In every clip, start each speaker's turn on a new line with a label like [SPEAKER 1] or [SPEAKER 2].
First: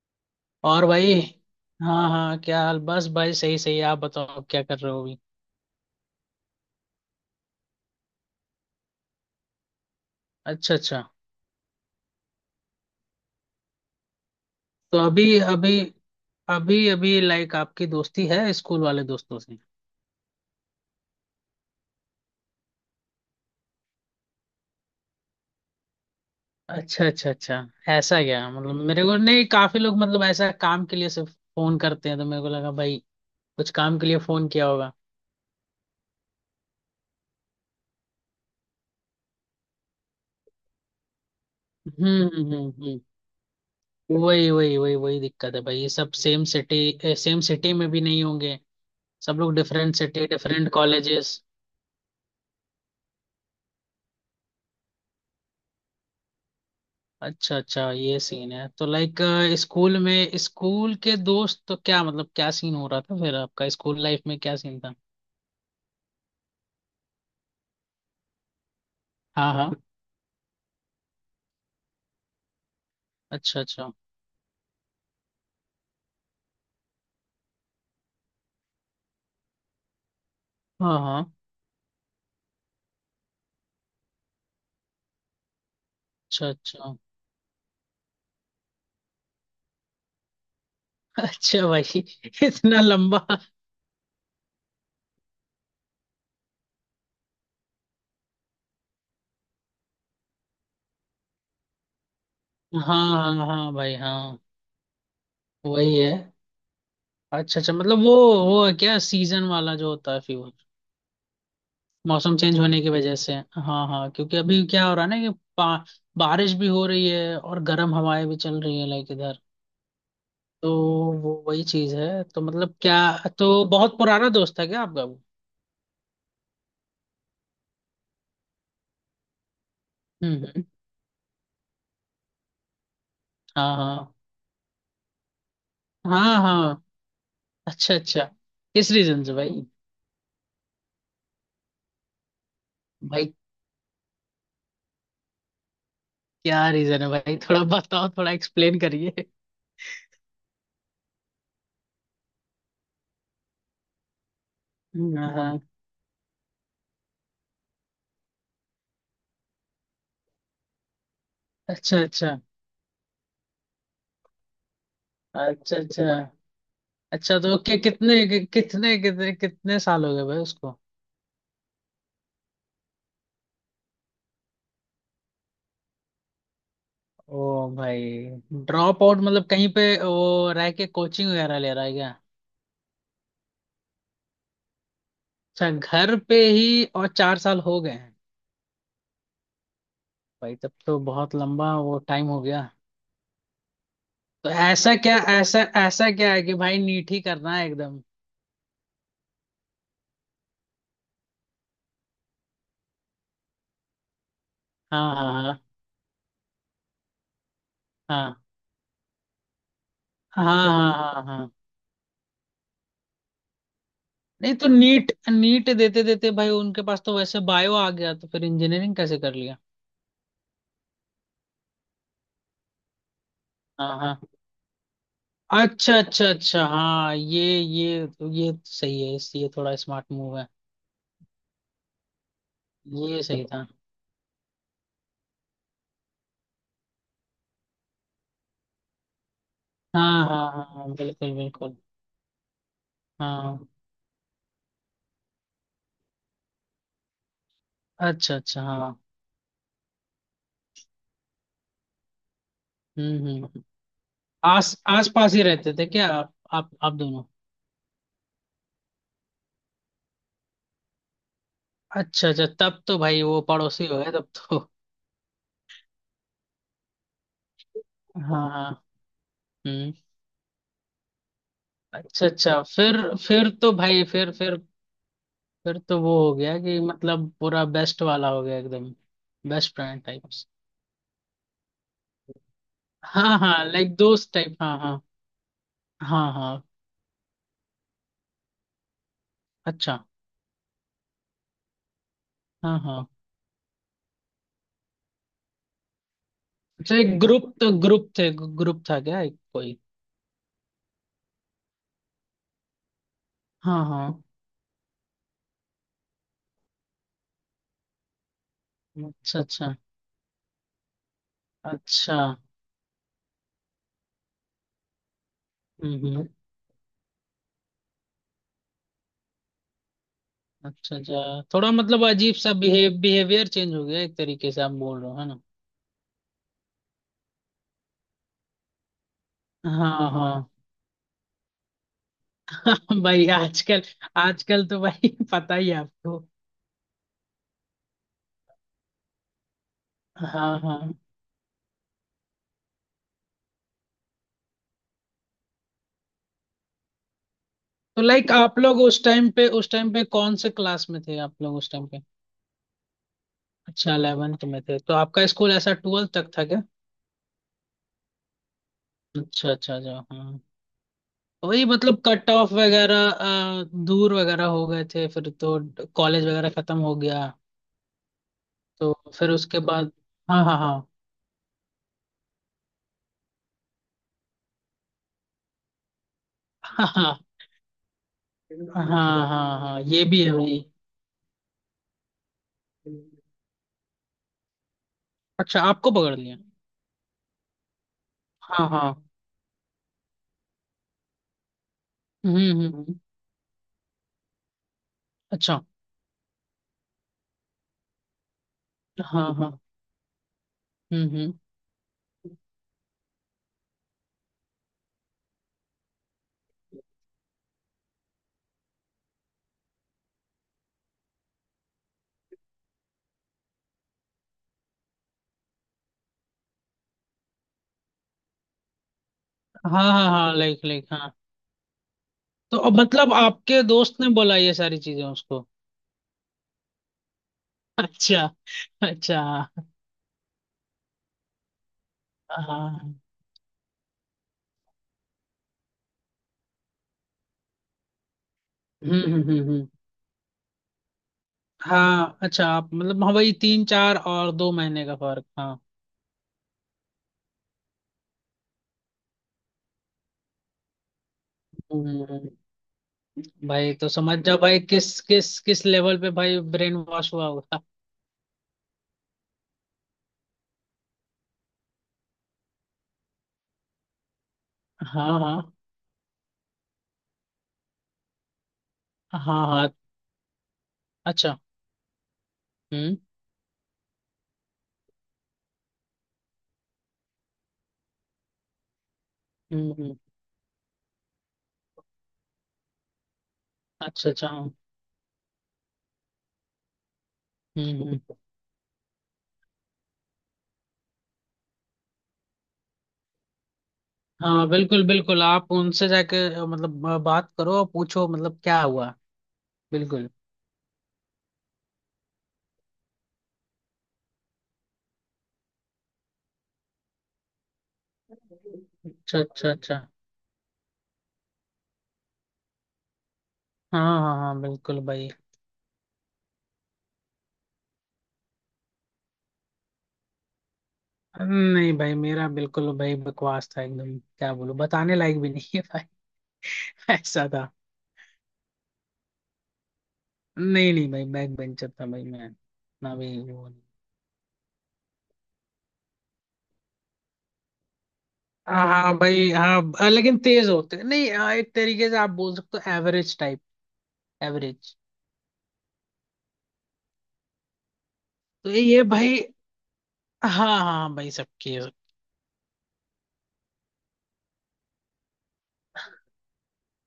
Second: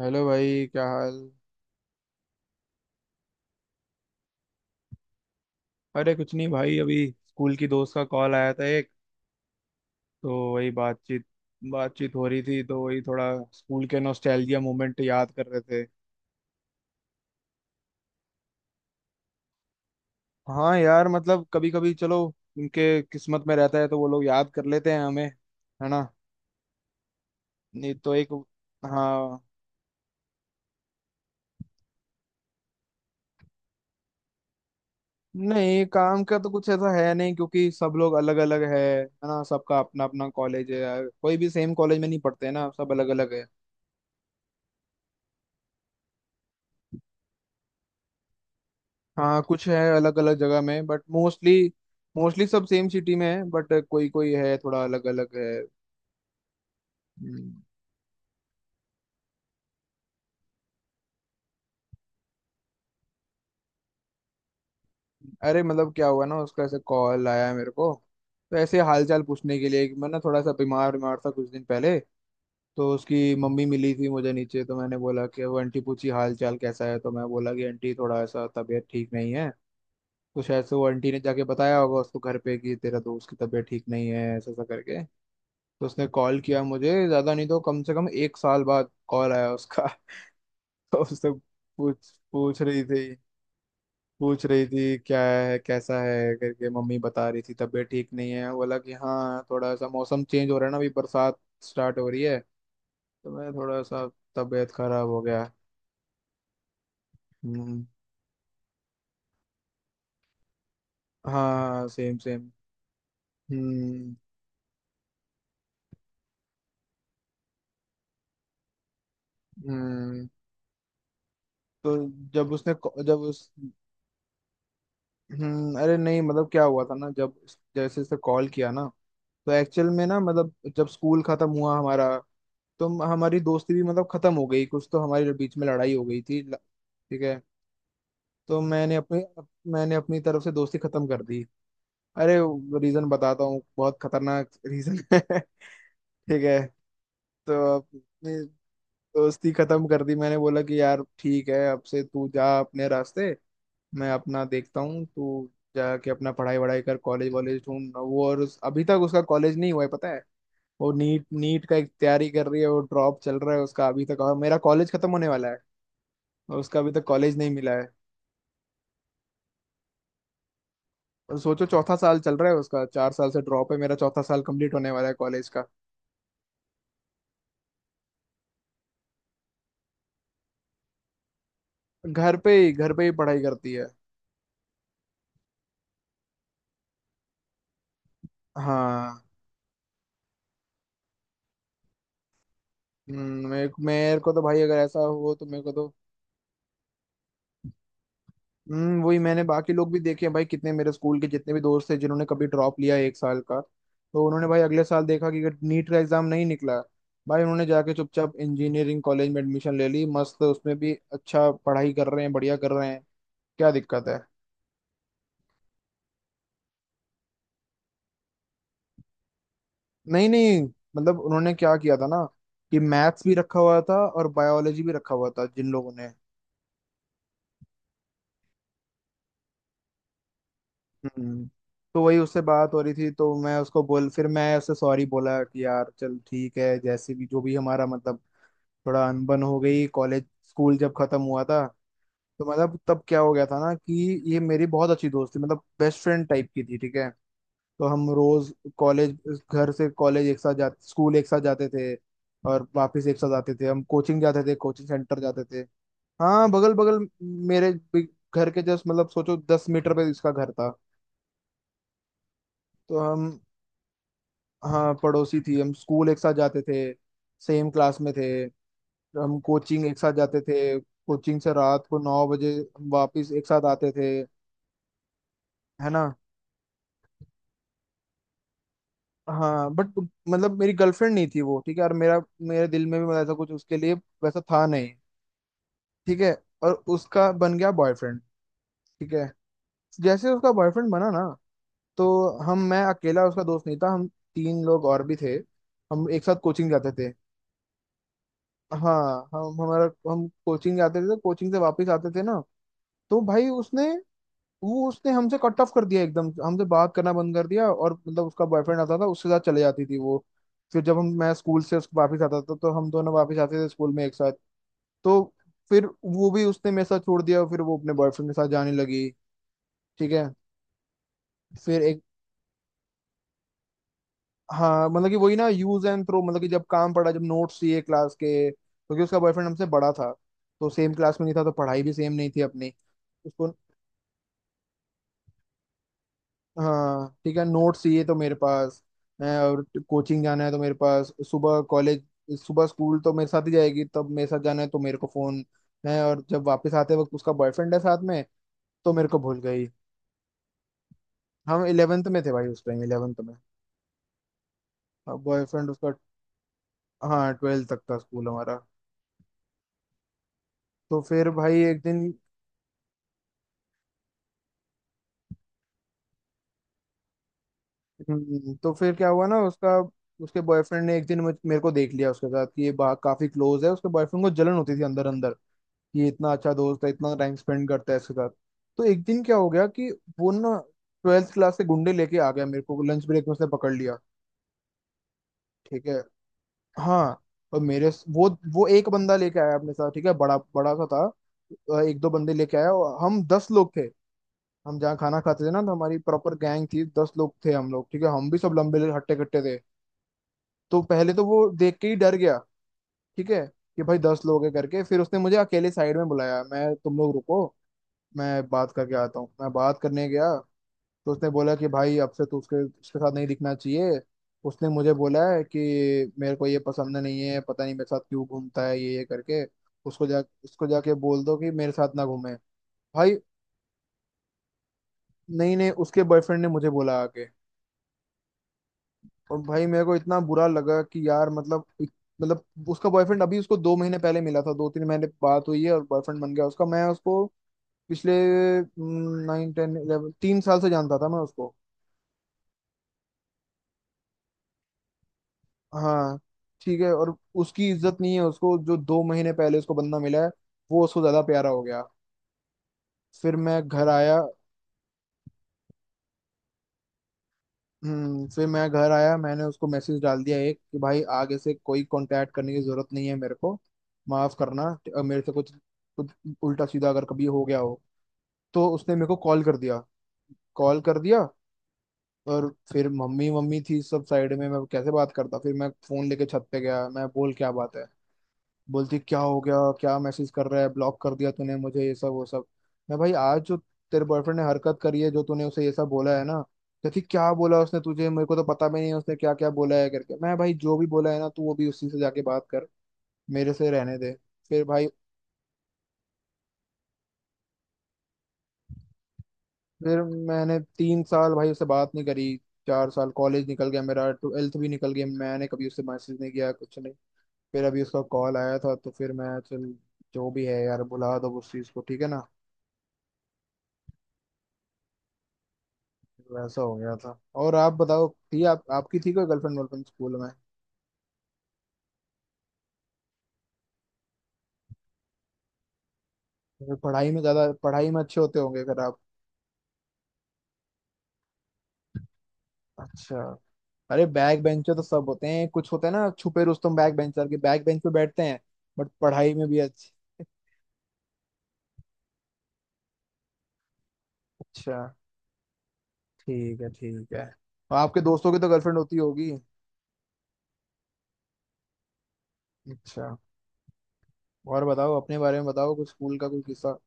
[SPEAKER 1] Hello भाई,
[SPEAKER 2] और
[SPEAKER 1] क्या
[SPEAKER 2] भाई।
[SPEAKER 1] हाल।
[SPEAKER 2] हाँ हाँ, क्या हाल? बस भाई, सही सही आप बताओ, क्या कर रहे हो अभी?
[SPEAKER 1] अरे कुछ नहीं भाई, अभी स्कूल की दोस्त का कॉल आया था एक, तो वही
[SPEAKER 2] अच्छा अच्छा।
[SPEAKER 1] बातचीत। बातचीत हो रही थी तो वही थोड़ा स्कूल के नॉस्टैल्जिया
[SPEAKER 2] तो
[SPEAKER 1] मोमेंट याद कर रहे थे।
[SPEAKER 2] अभी अभी लाइक आपकी दोस्ती है स्कूल वाले दोस्तों से?
[SPEAKER 1] हाँ यार, मतलब कभी कभी चलो उनके किस्मत में रहता है तो वो लोग याद कर लेते हैं हमें, है ना।
[SPEAKER 2] अच्छा अच्छा अच्छा।
[SPEAKER 1] नहीं तो
[SPEAKER 2] ऐसा
[SPEAKER 1] एक।
[SPEAKER 2] क्या? मतलब मेरे को
[SPEAKER 1] हाँ।
[SPEAKER 2] नहीं, काफी लोग मतलब ऐसा काम के लिए सिर्फ फोन करते हैं, तो मेरे को लगा भाई कुछ काम के लिए फोन किया होगा।
[SPEAKER 1] नहीं, काम का तो कुछ ऐसा है नहीं क्योंकि सब लोग अलग अलग है ना, सबका अपना अपना कॉलेज है, कोई भी सेम कॉलेज में नहीं
[SPEAKER 2] हम्म
[SPEAKER 1] पढ़ते
[SPEAKER 2] हम्म
[SPEAKER 1] ना,
[SPEAKER 2] हम्म
[SPEAKER 1] सब
[SPEAKER 2] हम्म।
[SPEAKER 1] अलग अलग है।
[SPEAKER 2] वही वही वही वही दिक्कत है भाई, ये सब सेम सिटी में भी नहीं होंगे। सब
[SPEAKER 1] हाँ
[SPEAKER 2] लोग
[SPEAKER 1] कुछ है
[SPEAKER 2] डिफरेंट
[SPEAKER 1] अलग
[SPEAKER 2] सिटी,
[SPEAKER 1] अलग जगह
[SPEAKER 2] डिफरेंट
[SPEAKER 1] में बट
[SPEAKER 2] कॉलेजेस।
[SPEAKER 1] मोस्टली। मोस्टली सब सेम सिटी में है बट कोई कोई है थोड़ा अलग अलग है। हम्म,
[SPEAKER 2] अच्छा अच्छा, ये सीन है तो। लाइक स्कूल के दोस्त तो क्या मतलब, क्या सीन हो रहा था फिर? आपका स्कूल लाइफ में क्या सीन था?
[SPEAKER 1] अरे मतलब क्या हुआ ना, उसका ऐसे कॉल आया मेरे को तो ऐसे हालचाल
[SPEAKER 2] हाँ
[SPEAKER 1] पूछने के
[SPEAKER 2] हाँ।
[SPEAKER 1] लिए कि मैं ना थोड़ा सा बीमार बीमार था कुछ दिन पहले। तो उसकी
[SPEAKER 2] अच्छा
[SPEAKER 1] मम्मी
[SPEAKER 2] अच्छा।
[SPEAKER 1] मिली थी मुझे नीचे तो मैंने बोला कि वो आंटी पूछी हाल चाल कैसा है तो मैं बोला कि आंटी थोड़ा ऐसा तबीयत ठीक नहीं है। तो शायद से वो
[SPEAKER 2] हाँ
[SPEAKER 1] आंटी ने
[SPEAKER 2] हाँ।
[SPEAKER 1] जाके बताया होगा उसको घर पे कि तेरा दोस्त की तबीयत ठीक नहीं है, ऐसा ऐसा करके। तो उसने कॉल
[SPEAKER 2] अच्छा
[SPEAKER 1] किया
[SPEAKER 2] अच्छा
[SPEAKER 1] मुझे, ज्यादा नहीं तो कम से कम एक साल बाद कॉल आया उसका तो उससे
[SPEAKER 2] अच्छा भाई।
[SPEAKER 1] पूछ पूछ
[SPEAKER 2] इतना
[SPEAKER 1] रही थी।
[SPEAKER 2] लंबा।
[SPEAKER 1] पूछ रही थी क्या है कैसा है करके, मम्मी बता रही थी तबीयत ठीक नहीं है। वो बोला कि हाँ थोड़ा सा मौसम चेंज हो रहा है ना, अभी बरसात स्टार्ट हो रही है,
[SPEAKER 2] हाँ
[SPEAKER 1] तो
[SPEAKER 2] हाँ
[SPEAKER 1] मैं
[SPEAKER 2] हाँ
[SPEAKER 1] थोड़ा
[SPEAKER 2] भाई
[SPEAKER 1] सा
[SPEAKER 2] हाँ।
[SPEAKER 1] तबीयत खराब हो गया।
[SPEAKER 2] वही है। अच्छा अच्छा,
[SPEAKER 1] हम्म।
[SPEAKER 2] मतलब वो। वो है क्या सीजन वाला जो होता है, फीवर?
[SPEAKER 1] हाँ सेम
[SPEAKER 2] मौसम
[SPEAKER 1] सेम।
[SPEAKER 2] चेंज होने की वजह से। हाँ हाँ,
[SPEAKER 1] हम्म
[SPEAKER 2] क्योंकि अभी क्या हो रहा है ना कि बारिश भी हो रही है और गर्म हवाएं भी चल रही है, लाइक इधर।
[SPEAKER 1] हम्म।
[SPEAKER 2] तो वो वही चीज
[SPEAKER 1] तो
[SPEAKER 2] है, तो
[SPEAKER 1] जब उसने
[SPEAKER 2] मतलब क्या।
[SPEAKER 1] जब उस
[SPEAKER 2] तो बहुत पुराना दोस्त है क्या आपका वो?
[SPEAKER 1] अरे नहीं, मतलब क्या हुआ था ना जब। जैसे इसने कॉल किया ना, तो एक्चुअल में ना मतलब
[SPEAKER 2] हम्म।
[SPEAKER 1] जब स्कूल खत्म हुआ हमारा, तो हमारी दोस्ती
[SPEAKER 2] हाँ
[SPEAKER 1] भी मतलब
[SPEAKER 2] हाँ
[SPEAKER 1] खत्म हो गई, कुछ तो हमारे बीच में लड़ाई हो गई
[SPEAKER 2] हाँ
[SPEAKER 1] थी
[SPEAKER 2] हाँ।
[SPEAKER 1] ठीक है।
[SPEAKER 2] अच्छा अच्छा।
[SPEAKER 1] तो
[SPEAKER 2] किस
[SPEAKER 1] मैंने अपनी
[SPEAKER 2] रीजन से भाई?
[SPEAKER 1] मैंने अपनी तरफ से दोस्ती खत्म कर दी। अरे, रीजन
[SPEAKER 2] भाई,
[SPEAKER 1] बताता हूँ, बहुत खतरनाक रीजन है। ठीक है।
[SPEAKER 2] क्या रीजन है भाई? थोड़ा
[SPEAKER 1] तो
[SPEAKER 2] बताओ, थोड़ा
[SPEAKER 1] अपनी
[SPEAKER 2] एक्सप्लेन करिए।
[SPEAKER 1] दोस्ती खत्म कर दी, मैंने बोला कि यार ठीक है, अब से तू जा अपने रास्ते, मैं अपना देखता हूँ,
[SPEAKER 2] हाँ
[SPEAKER 1] तू
[SPEAKER 2] हाँ।
[SPEAKER 1] जाके अपना पढ़ाई वढ़ाई कर, कॉलेज वॉलेज ढूंढ वो अभी तक उसका कॉलेज नहीं हुआ है, पता है। वो नीट नीट का एक
[SPEAKER 2] अच्छा
[SPEAKER 1] तैयारी
[SPEAKER 2] अच्छा
[SPEAKER 1] कर रही है, वो ड्रॉप चल रहा है उसका अभी तक और मेरा कॉलेज खत्म होने वाला है।
[SPEAKER 2] अच्छा। अच्छा
[SPEAKER 1] और उसका अभी तक कॉलेज
[SPEAKER 2] अच्छा
[SPEAKER 1] नहीं मिला है।
[SPEAKER 2] कितने कितने कितने साल हो गए भाई उसको?
[SPEAKER 1] और सोचो चौथा साल चल रहा है उसका, 4 साल से ड्रॉप है, मेरा चौथा साल कंप्लीट होने वाला है कॉलेज का।
[SPEAKER 2] ओ भाई। ड्रॉप आउट मतलब कहीं पे वो रह के कोचिंग वगैरह ले रहा है क्या?
[SPEAKER 1] घर पे ही पढ़ाई करती है।
[SPEAKER 2] अच्छा, घर पे ही। और चार साल हो गए?
[SPEAKER 1] हाँ।
[SPEAKER 2] भाई, तब तो बहुत लंबा वो टाइम हो गया।
[SPEAKER 1] मेरे मेरे को तो भाई अगर ऐसा हो तो
[SPEAKER 2] ऐसा
[SPEAKER 1] मेरे को तो।
[SPEAKER 2] ऐसा क्या है कि भाई नीट ही करना है एकदम?
[SPEAKER 1] वही, मैंने बाकी लोग भी देखे हैं भाई, कितने मेरे स्कूल के जितने भी दोस्त थे जिन्होंने कभी ड्रॉप लिया एक साल का तो उन्होंने भाई अगले साल
[SPEAKER 2] हाँ
[SPEAKER 1] देखा कि अगर
[SPEAKER 2] हाँ
[SPEAKER 1] नीट का एग्जाम नहीं निकला, भाई उन्होंने जाके
[SPEAKER 2] हाँ
[SPEAKER 1] चुपचाप इंजीनियरिंग कॉलेज में एडमिशन ले ली, मस्त
[SPEAKER 2] हाँ
[SPEAKER 1] उसमें भी
[SPEAKER 2] हाँ। हाँ हाँ
[SPEAKER 1] अच्छा
[SPEAKER 2] हाँ।
[SPEAKER 1] पढ़ाई कर रहे हैं, बढ़िया कर रहे हैं। क्या दिक्कत है।
[SPEAKER 2] नहीं तो नीट नीट देते देते भाई उनके पास तो वैसे बायो आ गया, तो फिर इंजीनियरिंग कैसे कर लिया?
[SPEAKER 1] नहीं नहीं, मतलब उन्होंने क्या किया था ना कि मैथ्स भी रखा हुआ
[SPEAKER 2] हाँ
[SPEAKER 1] था
[SPEAKER 2] हाँ।
[SPEAKER 1] और बायोलॉजी भी रखा हुआ था, जिन लोगों
[SPEAKER 2] अच्छा
[SPEAKER 1] ने।
[SPEAKER 2] अच्छा अच्छा हाँ, ये सही है, ये थोड़ा स्मार्ट मूव है।
[SPEAKER 1] हम्म तो वही उससे बात हो रही थी,
[SPEAKER 2] ये
[SPEAKER 1] तो
[SPEAKER 2] सही
[SPEAKER 1] मैं
[SPEAKER 2] था।
[SPEAKER 1] उसको बोल, फिर मैं उससे सॉरी बोला कि यार चल ठीक है, जैसे भी जो भी हमारा मतलब थोड़ा अनबन हो गई, कॉलेज
[SPEAKER 2] हाँ हाँ हाँ
[SPEAKER 1] स्कूल जब
[SPEAKER 2] हाँ,
[SPEAKER 1] खत्म
[SPEAKER 2] बिल्कुल
[SPEAKER 1] हुआ था,
[SPEAKER 2] बिल्कुल।
[SPEAKER 1] तो मतलब तब क्या हो गया
[SPEAKER 2] हाँ।
[SPEAKER 1] था ना कि ये मेरी बहुत अच्छी दोस्त थी, मतलब बेस्ट फ्रेंड टाइप की थी, ठीक है। तो हम
[SPEAKER 2] अच्छा
[SPEAKER 1] रोज
[SPEAKER 2] अच्छा हाँ।
[SPEAKER 1] कॉलेज, घर से कॉलेज एक साथ जाते, स्कूल एक साथ जाते थे और वापस एक साथ आते
[SPEAKER 2] हम्म।
[SPEAKER 1] थे, हम कोचिंग जाते थे,
[SPEAKER 2] आस
[SPEAKER 1] कोचिंग
[SPEAKER 2] आस
[SPEAKER 1] सेंटर
[SPEAKER 2] पास ही
[SPEAKER 1] जाते थे।
[SPEAKER 2] रहते थे क्या आप
[SPEAKER 1] हाँ बगल बगल।
[SPEAKER 2] दोनों?
[SPEAKER 1] मेरे भी- घर के जस्ट मतलब सोचो 10 मीटर पे इसका घर था।
[SPEAKER 2] अच्छा अच्छा, तब
[SPEAKER 1] तो
[SPEAKER 2] तो भाई
[SPEAKER 1] हम।
[SPEAKER 2] वो पड़ोसी हो गए तब तो।
[SPEAKER 1] हाँ पड़ोसी थी, हम स्कूल एक साथ जाते थे, सेम क्लास में थे,
[SPEAKER 2] हाँ हाँ।
[SPEAKER 1] हम कोचिंग
[SPEAKER 2] हम्म।
[SPEAKER 1] एक साथ जाते थे, कोचिंग से रात को
[SPEAKER 2] अच्छा
[SPEAKER 1] 9 बजे
[SPEAKER 2] अच्छा,
[SPEAKER 1] हम
[SPEAKER 2] फिर?
[SPEAKER 1] वापस एक
[SPEAKER 2] फिर
[SPEAKER 1] साथ
[SPEAKER 2] तो
[SPEAKER 1] आते
[SPEAKER 2] भाई
[SPEAKER 1] थे,
[SPEAKER 2] फिर
[SPEAKER 1] है
[SPEAKER 2] तो
[SPEAKER 1] ना।
[SPEAKER 2] वो हो गया कि मतलब पूरा बेस्ट वाला हो गया एकदम।
[SPEAKER 1] हाँ
[SPEAKER 2] बेस्ट
[SPEAKER 1] बट
[SPEAKER 2] फ्रेंड टाइप।
[SPEAKER 1] मतलब मेरी गर्लफ्रेंड नहीं थी वो, ठीक है, और मेरा मेरे दिल में भी मतलब ऐसा
[SPEAKER 2] हाँ
[SPEAKER 1] कुछ
[SPEAKER 2] हाँ,
[SPEAKER 1] उसके लिए
[SPEAKER 2] लाइक दोस्त
[SPEAKER 1] वैसा
[SPEAKER 2] टाइप,
[SPEAKER 1] था
[SPEAKER 2] हाँ
[SPEAKER 1] नहीं,
[SPEAKER 2] हाँ।
[SPEAKER 1] ठीक है।
[SPEAKER 2] हाँ हाँ।
[SPEAKER 1] और उसका बन गया बॉयफ्रेंड, ठीक है।
[SPEAKER 2] अच्छा।
[SPEAKER 1] जैसे उसका बॉयफ्रेंड बना ना, तो हम
[SPEAKER 2] हाँ
[SPEAKER 1] मैं
[SPEAKER 2] हाँ।
[SPEAKER 1] अकेला उसका दोस्त नहीं था, हम तीन लोग और भी थे, हम एक साथ कोचिंग जाते
[SPEAKER 2] अच्छा,
[SPEAKER 1] थे।
[SPEAKER 2] एक ग्रुप तो, ग्रुप थे, ग्रुप था क्या
[SPEAKER 1] हाँ।
[SPEAKER 2] एक
[SPEAKER 1] हम
[SPEAKER 2] कोई?
[SPEAKER 1] हमारा हम कोचिंग जाते थे तो कोचिंग से वापस आते थे ना, तो भाई उसने,
[SPEAKER 2] हाँ हाँ।
[SPEAKER 1] वो उसने हमसे कट ऑफ कर दिया एकदम, हमसे बात करना बंद कर दिया और मतलब उसका बॉयफ्रेंड आता था, उसके
[SPEAKER 2] अच्छा
[SPEAKER 1] साथ चले
[SPEAKER 2] अच्छा
[SPEAKER 1] जाती थी वो। फिर जब हम मैं स्कूल से उसको
[SPEAKER 2] अच्छा।
[SPEAKER 1] वापस आता था तो हम दोनों वापस आते थे स्कूल में एक साथ, तो फिर
[SPEAKER 2] हम्म।
[SPEAKER 1] वो भी उसने मेरे साथ छोड़ दिया, फिर वो अपने बॉयफ्रेंड के साथ जाने लगी, ठीक है।
[SPEAKER 2] अच्छा अच्छा, थोड़ा
[SPEAKER 1] फिर एक।
[SPEAKER 2] मतलब अजीब सा बिहेवियर चेंज हो गया एक तरीके से, आप
[SPEAKER 1] हाँ
[SPEAKER 2] बोल
[SPEAKER 1] मतलब
[SPEAKER 2] रहे
[SPEAKER 1] कि
[SPEAKER 2] हो, है
[SPEAKER 1] वही
[SPEAKER 2] ना?
[SPEAKER 1] ना यूज एंड थ्रो, मतलब कि जब काम पड़ा, जब नोट्स चाहिए क्लास के, क्योंकि उसका बॉयफ्रेंड हमसे बड़ा
[SPEAKER 2] हाँ
[SPEAKER 1] था,
[SPEAKER 2] हाँ।
[SPEAKER 1] तो सेम क्लास में नहीं था तो पढ़ाई भी सेम नहीं थी अपनी।
[SPEAKER 2] भाई
[SPEAKER 1] उसको।
[SPEAKER 2] आजकल, आजकल तो भाई पता ही है आपको।
[SPEAKER 1] हाँ ठीक है, नोट्स ये तो मेरे पास है और कोचिंग जाना है तो
[SPEAKER 2] हाँ
[SPEAKER 1] मेरे
[SPEAKER 2] हाँ।
[SPEAKER 1] पास, सुबह कॉलेज, सुबह स्कूल तो मेरे साथ ही जाएगी तब मेरे साथ जाना है तो मेरे को फोन, है और जब वापस आते वक्त उसका बॉयफ्रेंड है साथ
[SPEAKER 2] तो
[SPEAKER 1] में
[SPEAKER 2] लाइक आप लोग
[SPEAKER 1] तो
[SPEAKER 2] उस
[SPEAKER 1] मेरे को
[SPEAKER 2] टाइम
[SPEAKER 1] भूल
[SPEAKER 2] पे,
[SPEAKER 1] गई।
[SPEAKER 2] कौन से क्लास में थे आप लोग
[SPEAKER 1] हम
[SPEAKER 2] उस टाइम पे?
[SPEAKER 1] 11th में थे भाई, उस टाइम 11th में,
[SPEAKER 2] अच्छा, 11th में थे तो? आपका स्कूल
[SPEAKER 1] बॉयफ्रेंड
[SPEAKER 2] ऐसा
[SPEAKER 1] उसका।
[SPEAKER 2] ट्वेल्थ तक था क्या?
[SPEAKER 1] हाँ 12th तक था स्कूल हमारा।
[SPEAKER 2] अच्छा अच्छा अच्छा हाँ।
[SPEAKER 1] तो फिर भाई
[SPEAKER 2] वही
[SPEAKER 1] एक
[SPEAKER 2] मतलब
[SPEAKER 1] दिन।
[SPEAKER 2] कट ऑफ वगैरह, दूर वगैरह हो गए थे फिर तो, कॉलेज वगैरह खत्म हो गया?
[SPEAKER 1] तो
[SPEAKER 2] तो
[SPEAKER 1] फिर क्या हुआ
[SPEAKER 2] फिर
[SPEAKER 1] ना
[SPEAKER 2] उसके
[SPEAKER 1] उसका,
[SPEAKER 2] बाद?
[SPEAKER 1] उसके
[SPEAKER 2] हाँ हाँ
[SPEAKER 1] बॉयफ्रेंड
[SPEAKER 2] हाँ
[SPEAKER 1] ने एक दिन मेरे को देख लिया उसके साथ कि काफी क्लोज है, उसके बॉयफ्रेंड को जलन होती थी अंदर अंदर, ये इतना अच्छा दोस्त है, इतना
[SPEAKER 2] हाँ
[SPEAKER 1] टाइम स्पेंड करता है इसके साथ। तो
[SPEAKER 2] हाँ
[SPEAKER 1] एक दिन
[SPEAKER 2] हाँ
[SPEAKER 1] क्या हो
[SPEAKER 2] हाँ
[SPEAKER 1] गया
[SPEAKER 2] हाँ,
[SPEAKER 1] कि
[SPEAKER 2] ये भी
[SPEAKER 1] वो
[SPEAKER 2] है
[SPEAKER 1] ना
[SPEAKER 2] भाई।
[SPEAKER 1] 12th क्लास के गुंडे लेके आ गया, मेरे को लंच ब्रेक में उसने पकड़ लिया,
[SPEAKER 2] अच्छा,
[SPEAKER 1] ठीक
[SPEAKER 2] आपको
[SPEAKER 1] है।
[SPEAKER 2] पकड़ लिया?
[SPEAKER 1] हाँ, और मेरे वो
[SPEAKER 2] हाँ
[SPEAKER 1] एक
[SPEAKER 2] हाँ।
[SPEAKER 1] बंदा लेके आया अपने साथ, ठीक है, बड़ा बड़ा सा था, एक दो बंदे लेके आया
[SPEAKER 2] हम्म।
[SPEAKER 1] और हम 10 लोग थे। हम जहाँ खाना खाते थे
[SPEAKER 2] अच्छा।
[SPEAKER 1] ना तो हमारी प्रॉपर गैंग थी, 10 लोग थे हम लोग, ठीक है, हम भी सब लंबे हट्टे
[SPEAKER 2] हाँ
[SPEAKER 1] कट्टे थे,
[SPEAKER 2] हाँ।
[SPEAKER 1] तो पहले तो
[SPEAKER 2] हम्म।
[SPEAKER 1] वो देख के ही डर गया, ठीक है, कि भाई 10 लोग है करके। फिर उसने मुझे अकेले साइड में बुलाया, मैं तुम लोग रुको, मैं बात करके आता हूँ, मैं बात करने गया, तो उसने बोला कि भाई अब से तू उसके उसके साथ नहीं दिखना चाहिए, उसने मुझे बोला है कि मेरे को ये पसंद नहीं है, पता नहीं मेरे साथ क्यों घूमता है ये करके,
[SPEAKER 2] हाँ हाँ हाँ, लाइक
[SPEAKER 1] उसको
[SPEAKER 2] लाइक
[SPEAKER 1] जाके
[SPEAKER 2] हाँ।
[SPEAKER 1] बोल दो कि मेरे साथ ना घूमे,
[SPEAKER 2] तो अब मतलब
[SPEAKER 1] भाई।
[SPEAKER 2] आपके दोस्त ने बोला ये सारी चीजें उसको?
[SPEAKER 1] नहीं नहीं, उसके बॉयफ्रेंड ने मुझे बोला आके,
[SPEAKER 2] अच्छा अच्छा
[SPEAKER 1] और
[SPEAKER 2] हाँ
[SPEAKER 1] भाई मेरे को इतना बुरा लगा कि यार मतलब मतलब उसका
[SPEAKER 2] हाँ।
[SPEAKER 1] बॉयफ्रेंड अभी उसको 2 महीने पहले मिला था, 2-3 महीने बात हुई है और बॉयफ्रेंड बन गया उसका, मैं उसको पिछले
[SPEAKER 2] हम्म हम्म हम्म
[SPEAKER 1] नाइन
[SPEAKER 2] हम्म।
[SPEAKER 1] टेन इलेवन 3 साल से जानता था मैं उसको।
[SPEAKER 2] हाँ अच्छा, आप मतलब, हाँ भाई, तीन चार और दो महीने का फर्क, हाँ।
[SPEAKER 1] हाँ ठीक है, और उसकी इज्जत नहीं है, उसको जो 2 महीने पहले उसको बंदा मिला है वो उसको ज्यादा प्यारा हो गया।
[SPEAKER 2] हम्म हम्म।
[SPEAKER 1] फिर मैं
[SPEAKER 2] भाई
[SPEAKER 1] घर
[SPEAKER 2] तो
[SPEAKER 1] आया।
[SPEAKER 2] समझ जाओ भाई, किस किस किस लेवल पे भाई ब्रेन वॉश हुआ होगा।
[SPEAKER 1] फिर मैं घर आया, मैंने उसको मैसेज डाल दिया एक कि भाई आगे से कोई कांटेक्ट करने की जरूरत नहीं है, मेरे को माफ करना,
[SPEAKER 2] हाँ
[SPEAKER 1] मेरे से कुछ
[SPEAKER 2] हाँ
[SPEAKER 1] कुछ उल्टा सीधा अगर कभी हो गया हो, तो उसने मेरे को
[SPEAKER 2] हाँ
[SPEAKER 1] कॉल कर
[SPEAKER 2] हाँ।
[SPEAKER 1] दिया, कॉल कर दिया।
[SPEAKER 2] अच्छा।
[SPEAKER 1] और फिर
[SPEAKER 2] हम्म
[SPEAKER 1] मम्मी मम्मी थी सब साइड में, मैं कैसे बात करता, फिर मैं फोन लेके छत पे गया, मैं बोल क्या बात है, बोलती क्या हो गया,
[SPEAKER 2] हम्म हम्म।
[SPEAKER 1] क्या मैसेज कर रहा है, ब्लॉक कर दिया तूने मुझे, ये सब वो सब। मैं भाई आज जो तेरे
[SPEAKER 2] अच्छा अच्छा
[SPEAKER 1] बॉयफ्रेंड ने
[SPEAKER 2] हाँ।
[SPEAKER 1] हरकत करी है, जो तूने उसे ये सब बोला है ना, कहती क्या बोला उसने
[SPEAKER 2] हम्म।
[SPEAKER 1] तुझे, मेरे को तो पता भी नहीं है उसने क्या क्या बोला है करके, मैं भाई जो भी बोला है ना तू वो भी उसी से जाके बात कर, मेरे से रहने दे।
[SPEAKER 2] हाँ
[SPEAKER 1] फिर
[SPEAKER 2] बिल्कुल
[SPEAKER 1] भाई
[SPEAKER 2] बिल्कुल, आप उनसे जाके मतलब बात करो और पूछो, मतलब क्या हुआ।
[SPEAKER 1] फिर
[SPEAKER 2] बिल्कुल।
[SPEAKER 1] मैंने 3 साल भाई उससे बात नहीं करी, 4 साल कॉलेज निकल गया मेरा, 12th भी निकल गया, मैंने कभी उससे मैसेज नहीं किया कुछ नहीं। फिर अभी उसका कॉल आया था तो फिर
[SPEAKER 2] अच्छा
[SPEAKER 1] मैं
[SPEAKER 2] अच्छा
[SPEAKER 1] चल,
[SPEAKER 2] अच्छा।
[SPEAKER 1] जो भी है यार भुला दो उस चीज़ को, ठीक है ना,
[SPEAKER 2] हाँ हाँ हाँ, बिल्कुल भाई।
[SPEAKER 1] वैसा हो गया था। और आप बताओ, थी आप आपकी थी कोई गर्लफ्रेंड वर्लफ्रेंड स्कूल में,
[SPEAKER 2] नहीं भाई, मेरा बिल्कुल भाई बकवास था एकदम, क्या बोलूं, बताने लायक भी नहीं है भाई।
[SPEAKER 1] अगर पढ़ाई में
[SPEAKER 2] ऐसा
[SPEAKER 1] ज्यादा,
[SPEAKER 2] था।
[SPEAKER 1] पढ़ाई में अच्छे होते होंगे अगर आप।
[SPEAKER 2] नहीं नहीं भाई, बैक बेंचर था भाई मैं। ना भी
[SPEAKER 1] अच्छा।
[SPEAKER 2] वो नहीं।
[SPEAKER 1] अरे बैक बेंचर तो सब होते हैं, कुछ होते हैं ना छुपे रुस्तम, बैक बेंचर के बैक बेंच पे बैठते हैं,
[SPEAKER 2] हाँ
[SPEAKER 1] बट
[SPEAKER 2] हाँ भाई
[SPEAKER 1] पढ़ाई में भी
[SPEAKER 2] हाँ, लेकिन
[SPEAKER 1] अच्छे।
[SPEAKER 2] तेज होते नहीं, हाँ, एक तरीके से आप बोल सकते हो एवरेज टाइप। एवरेज।
[SPEAKER 1] अच्छा ठीक है, ठीक है। और आपके दोस्तों की तो
[SPEAKER 2] तो
[SPEAKER 1] गर्लफ्रेंड
[SPEAKER 2] ये
[SPEAKER 1] होती
[SPEAKER 2] भाई,
[SPEAKER 1] होगी।
[SPEAKER 2] हाँ हाँ भाई, सबकी है।
[SPEAKER 1] अच्छा। और बताओ, अपने बारे में बताओ कुछ स्कूल का कोई किस्सा।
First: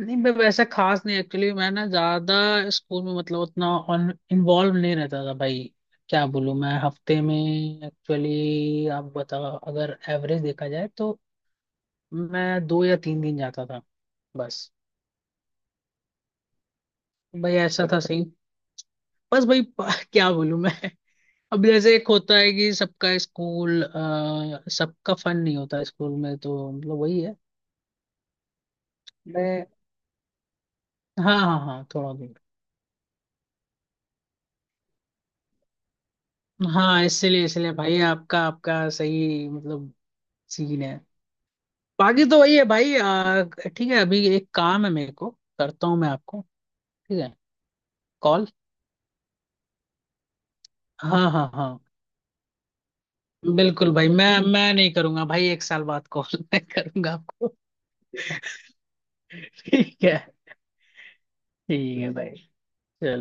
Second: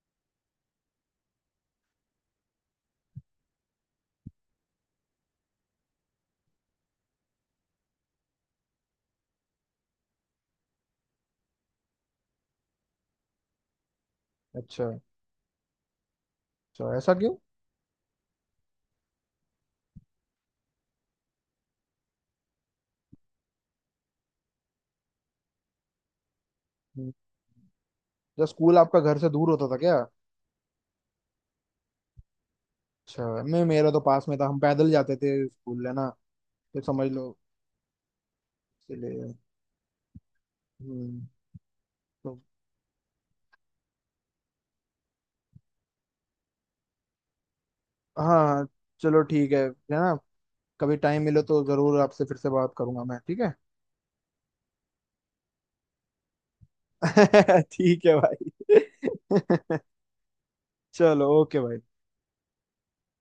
[SPEAKER 2] नहीं मैं वैसा खास नहीं, एक्चुअली मैं ना ज्यादा स्कूल में मतलब उतना ऑन इन्वॉल्व नहीं रहता था भाई। क्या बोलूँ, मैं हफ्ते में, एक्चुअली आप बताओ, अगर एवरेज देखा जाए तो मैं दो या तीन दिन जाता था बस।
[SPEAKER 1] अच्छा अच्छा, ऐसा क्यों।
[SPEAKER 2] भाई ऐसा था सही, बस भाई, क्या बोलूँ मैं। अब जैसे एक होता है कि सबका फन नहीं होता स्कूल में, तो मतलब
[SPEAKER 1] हम्म,
[SPEAKER 2] वही है।
[SPEAKER 1] जब स्कूल आपका घर से दूर होता
[SPEAKER 2] मैं,
[SPEAKER 1] था क्या।
[SPEAKER 2] हाँ हाँ हाँ, थोड़ा दूर।
[SPEAKER 1] अच्छा, मैं मेरा तो पास में था, हम पैदल जाते थे स्कूल है ना, तो
[SPEAKER 2] हाँ,
[SPEAKER 1] समझ लो,
[SPEAKER 2] इसलिए इसलिए भाई, आपका आपका
[SPEAKER 1] इसलिए।
[SPEAKER 2] सही मतलब सीन है।
[SPEAKER 1] हम्म।
[SPEAKER 2] बाकी तो
[SPEAKER 1] तो।
[SPEAKER 2] वही है भाई, ठीक है, अभी एक काम है मेरे को, करता हूँ मैं आपको, ठीक है, कॉल।
[SPEAKER 1] हाँ चलो ठीक है ना, कभी टाइम
[SPEAKER 2] हाँ
[SPEAKER 1] मिले
[SPEAKER 2] हाँ
[SPEAKER 1] तो
[SPEAKER 2] हाँ,
[SPEAKER 1] जरूर आपसे फिर से बात करूंगा मैं, ठीक
[SPEAKER 2] बिल्कुल भाई, मैं नहीं करूंगा भाई एक साल बाद कॉल, मैं करूंगा आपको।
[SPEAKER 1] है ठीक है भाई
[SPEAKER 2] ठीक है,
[SPEAKER 1] चलो ओके भाई।
[SPEAKER 2] ठीक है भाई, चलो।